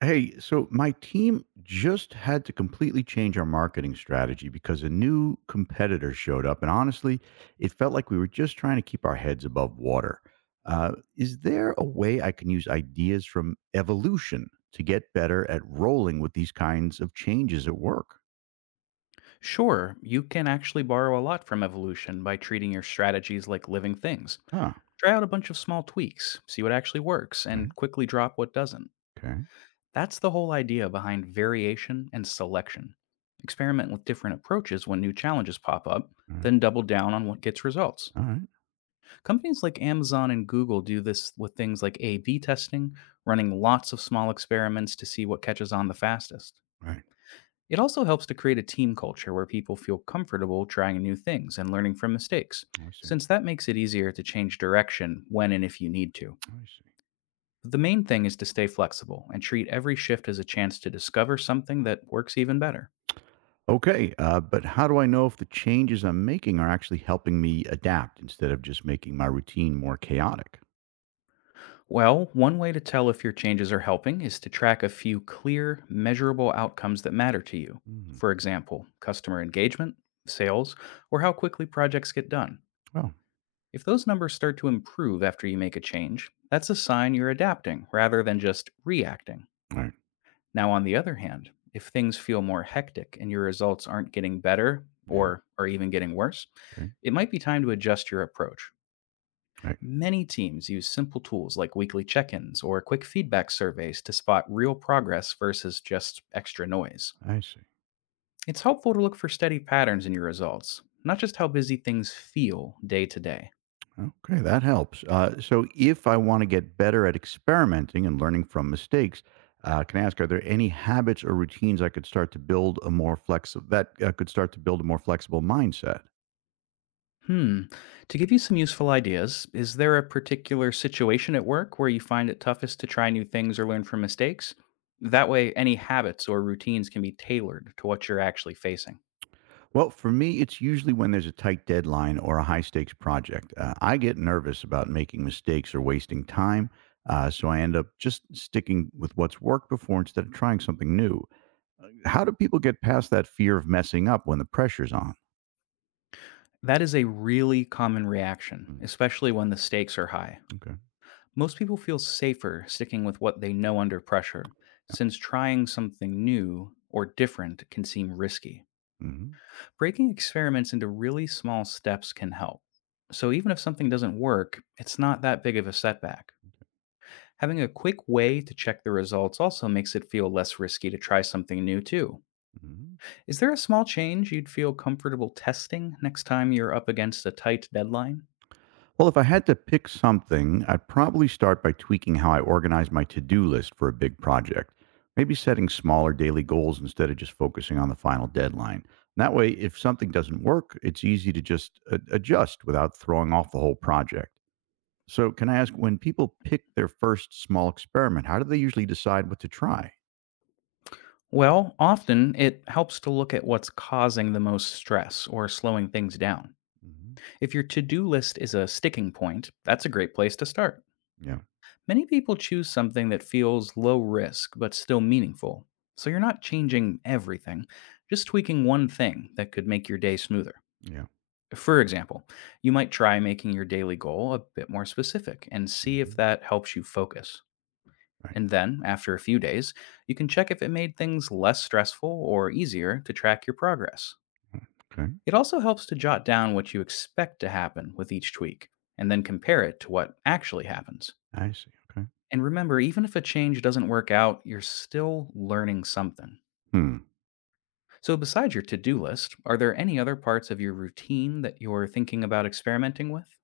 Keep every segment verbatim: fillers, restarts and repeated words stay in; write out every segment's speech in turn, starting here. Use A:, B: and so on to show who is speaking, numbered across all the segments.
A: Hey, so my team just had to completely change our marketing strategy because a new competitor showed up. And honestly, it felt like we were just trying to keep our heads above water. Uh, is there a way I can use ideas from evolution to get better at rolling with these kinds of changes at work?
B: Sure, you can actually borrow a lot from evolution by treating your strategies like living things.
A: Huh.
B: Try out a bunch of small tweaks, see what actually works,
A: Right.
B: and quickly drop what doesn't.
A: Okay.
B: That's the whole idea behind variation and selection. Experiment with different approaches when new challenges pop up,
A: All right.
B: then double down on what gets results.
A: All right.
B: Companies like Amazon and Google do this with things like A B testing, running lots of small experiments to see what catches on the fastest.
A: Right.
B: It also helps to create a team culture where people feel comfortable trying new things and learning from mistakes,
A: I see.
B: since that makes it easier to change direction when and if you need to.
A: I see.
B: The main thing is to stay flexible and treat every shift as a chance to discover something that works even better.
A: Okay. Uh, but how do I know if the changes I'm making are actually helping me adapt instead of just making my routine more chaotic?
B: Well, one way to tell if your changes are helping is to track a few clear, measurable outcomes that matter to you.
A: Mhm.
B: For example, customer engagement, sales, or how quickly projects get done.
A: Oh, all
B: If those numbers start to improve after you make a change, that's a sign you're adapting rather than just reacting.
A: right.
B: Now, on the other hand, if things feel more hectic and your results aren't getting better
A: Yeah.
B: or are even getting worse,
A: Okay.
B: it might be time to adjust your approach.
A: Right.
B: Many teams use simple tools like weekly check ins or quick feedback surveys to spot real progress versus just extra noise.
A: I see.
B: It's helpful to look for steady patterns in your results, not just how busy things feel day to day.
A: Okay. That helps. Uh, so, if I want to get better at experimenting and learning from mistakes, uh, can I ask, are there any habits or routines I could start to build a more flexible that uh, could start to build a more flexible mindset?
B: Hmm. To give you some useful ideas, is there a particular situation at work where you find it toughest to try new things or learn from mistakes? That way, any habits or routines can be tailored to what you're actually facing.
A: Well, for me, it's usually when there's a tight deadline or a high stakes project. Uh, I get nervous about making mistakes or wasting time, uh, so I end up just sticking with what's worked before instead of trying something new. How do people get past that fear of messing up when the pressure's on?
B: That is a really common reaction,
A: Mm.
B: especially when the stakes are high.
A: Okay.
B: Most people feel safer sticking with what they know under pressure, since trying something new or different can seem risky.
A: Hmm.
B: Breaking experiments into really small steps can help. So even if something doesn't work, it's not that big of a setback. Having a quick way to check the results also makes it feel less risky to try something new, too.
A: Hmm.
B: Is there a small change you'd feel comfortable testing next time you're up against a tight deadline?
A: Well, if I had to pick something, I'd probably start by tweaking how I organize my to do list for a big project. Maybe setting smaller daily goals instead of just focusing on the final deadline. That way, if something doesn't work, it's easy to just a- adjust without throwing off the whole project. So, can I ask when people pick their first small experiment, how do they usually decide what to try?
B: Well, often it helps to look at what's causing the most stress or slowing things down.
A: Hmm.
B: If your to do list is a sticking point, that's a great place to start.
A: Yeah.
B: Many people choose something that feels low risk but still meaningful. So you're not changing everything, just tweaking one thing that could make your day smoother.
A: Yeah.
B: For example, you might try making your daily goal a bit more specific and see if
A: Hmm.
B: that helps you focus.
A: Right.
B: And then, after a few days, you can check if it made things less stressful or easier to track your progress. It also helps to jot down what you expect to happen with each tweak and then compare it to what actually happens.
A: I see, okay.
B: And remember, even if a change doesn't work out, you're still learning something.
A: Hmm.
B: So, besides your to do list, are there any other parts of your routine that you're thinking about experimenting with?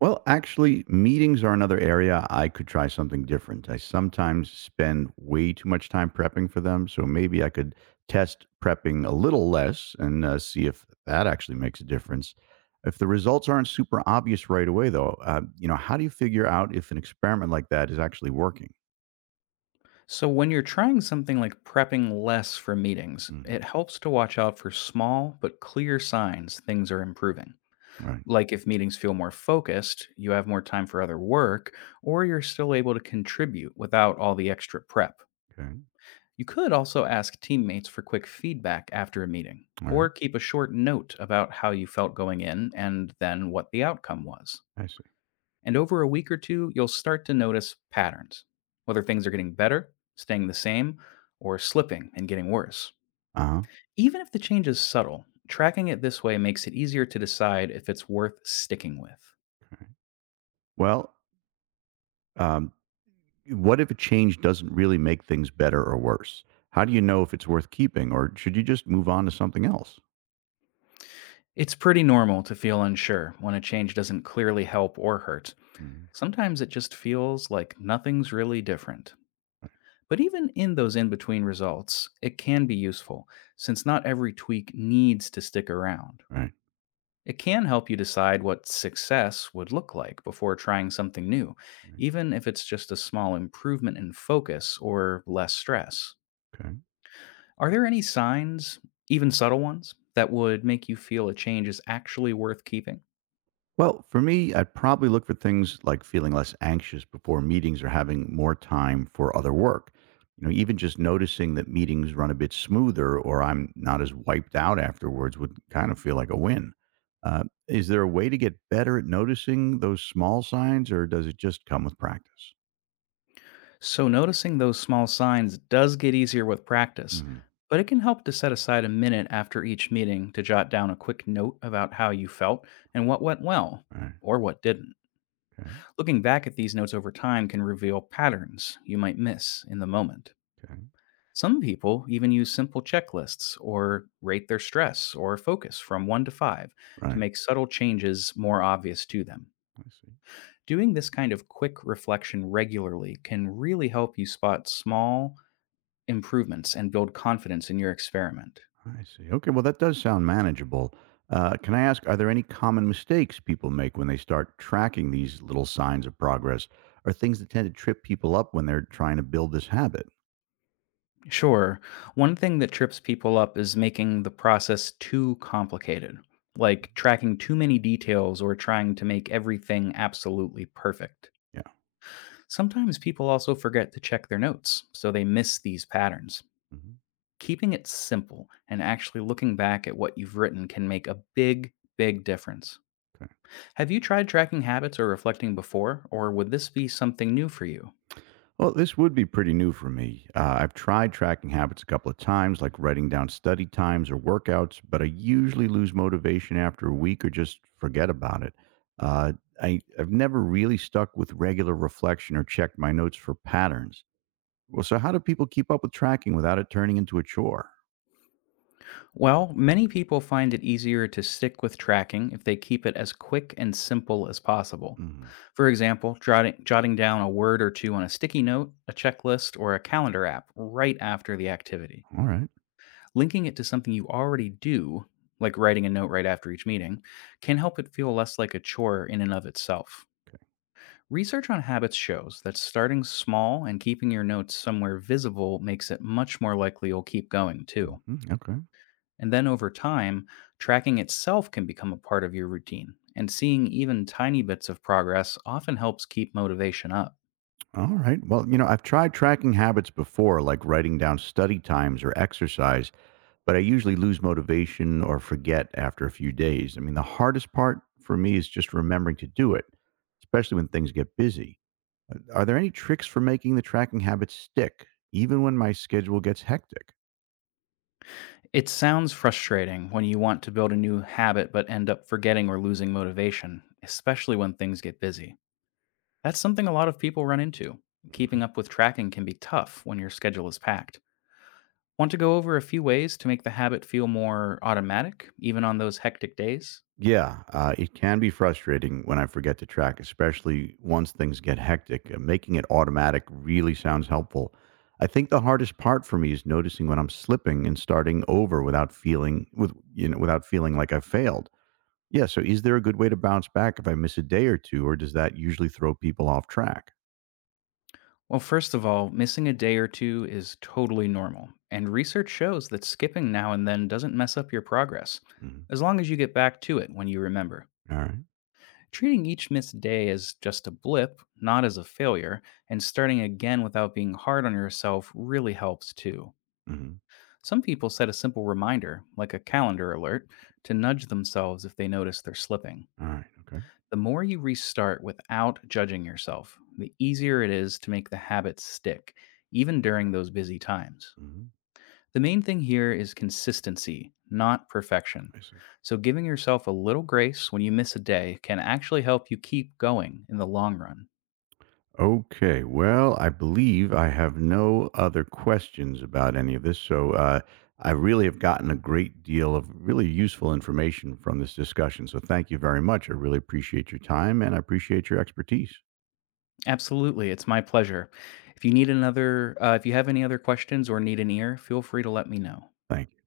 A: Well, actually, meetings are another area I could try something different. I sometimes spend way too much time prepping for them, so maybe I could test prepping a little less and uh, see if that actually makes a difference. If the results aren't super obvious right away, though, uh, you know, how do you figure out if an experiment like that is actually working?
B: So, when you're trying something like prepping less for meetings,
A: Mhm.
B: it helps to watch out for small but clear signs things are improving.
A: All right.
B: Like if meetings feel more focused, you have more time for other work, or you're still able to contribute without all the extra prep.
A: Okay.
B: You could also ask teammates for quick feedback after a meeting,
A: All
B: or
A: right.
B: keep a short note about how you felt going in and then what the outcome was.
A: I see.
B: And over a week or two, you'll start to notice patterns, whether things are getting better, staying the same, or slipping and getting worse.
A: Uh huh.
B: Even if the change is subtle, tracking it this way makes it easier to decide if it's worth sticking with.
A: Okay. Well, um, what if a change doesn't really make things better or worse? How do you know if it's worth keeping or should you just move on to something else?
B: It's pretty normal to feel unsure when a change doesn't clearly help or hurt.
A: Mm.
B: Sometimes it just feels like nothing's really different.
A: Right.
B: But even in those in between results, it can be useful since not every tweak needs to stick around.
A: Right.
B: It can help you decide what success would look like before trying something new,
A: Right.
B: even if it's just a small improvement in focus or less stress.
A: Okay.
B: Are there any signs, even subtle ones, that would make you feel a change is actually worth keeping?
A: Well, for me, I'd probably look for things like feeling less anxious before meetings or having more time for other work. You know, even just noticing that meetings run a bit smoother or I'm not as wiped out afterwards would kind of feel like a win. Uh, is there a way to get better at noticing those small signs or does it just come with practice?
B: So, noticing those small signs does get easier with practice,
A: Mm.
B: but it can help to set aside a minute after each meeting to jot down a quick note about how you felt and what went well
A: Right.
B: or what didn't. Looking back at these notes over time can reveal patterns you might miss in the moment.
A: Okay.
B: Some people even use simple checklists or rate their stress or focus from one to five to
A: Right.
B: make subtle changes more obvious to them.
A: I see.
B: Doing this kind of quick reflection regularly can really help you spot small, improvements and build confidence in your experiment.
A: I see. Okay. Well, that does sound manageable. Uh, can I ask, are there any common mistakes people make when they start tracking these little signs of progress or things that tend to trip people up when they're trying to build this habit?
B: Sure, one thing that trips people up is making the process too complicated, like tracking too many details or trying to make everything absolutely perfect.
A: Yeah.
B: Sometimes people also forget to check their notes, so they miss these patterns.
A: Hmm.
B: Keeping it simple and actually looking back at what you've written can make a big, big difference.
A: Okay.
B: Have you tried tracking habits or reflecting before, or would this be something new for you?
A: Well, this would be pretty new for me. Uh, I've tried tracking habits a couple of times, like writing down study times or workouts, but I usually lose motivation after a week or just forget about it. Uh, I, I've never really stuck with regular reflection or checked my notes for patterns. Well, so how do people keep up with tracking without it turning into a chore?
B: Well, many people find it easier to stick with tracking if they keep it as quick and simple as possible.
A: Mhm.
B: For example, jotting, jotting down a word or two on a sticky note, a checklist, or a calendar app right after the activity.
A: All right.
B: Linking it to something you already do, like writing a note right after each meeting, can help it feel less like a chore in and of itself.
A: Okay.
B: Research on habits shows that starting small and keeping your notes somewhere visible makes it much more likely you'll keep going, too.
A: Hmm. Okay.
B: And then over time, tracking itself can become a part of your routine, and seeing even tiny bits of progress often helps keep motivation up.
A: All right. Well, you know, I've tried tracking habits before, like writing down study times or exercise, but I usually lose motivation or forget after a few days. I mean, the hardest part for me is just remembering to do it, especially when things get busy. Uh, Are there any tricks for making the tracking habits stick, even when my schedule gets hectic?
B: It sounds frustrating when you want to build a new habit but end up forgetting or losing motivation, especially when things get busy. That's something a lot of people run into.
A: Mhm.
B: Keeping up with tracking can be tough when your schedule is packed. Want to go over a few ways to make the habit feel more automatic, even on those hectic days?
A: Yeah, uh, it can be frustrating when I forget to track, especially once things get hectic. Uh, Making it automatic really sounds helpful. I think the hardest part for me is noticing when I'm slipping and starting over without feeling with you know without feeling like I failed. Yeah, so is there a good way to bounce back if I miss a day or two, or does that usually throw people off track?
B: Well, first of all, missing a day or two is totally normal, and research shows that skipping now and then doesn't mess up your progress,
A: Mhm.
B: as long as you get back to it when you remember.
A: Alright.
B: Treating each missed day as just a blip, not as a failure, and starting again without being hard on yourself really helps too.
A: Mhm.
B: Some people set a simple reminder, like a calendar alert, to nudge themselves if they notice they're slipping.
A: Alright, okay.
B: The more you restart without judging yourself, the easier it is to make the habits stick, even during those busy times.
A: Mhm.
B: The main thing here is consistency, not perfection.
A: I see.
B: So, giving yourself a little grace when you miss a day can actually help you keep going in the long run.
A: Okay, well, I believe I have no other questions about any of this, so, uh, I really have gotten a great deal of really useful information from this discussion, so thank you very much. I really appreciate your time, and I appreciate your expertise.
B: Absolutely, it's my pleasure. If you need another, uh, if you have any other questions or need an ear, feel free to let me know.
A: Thanks.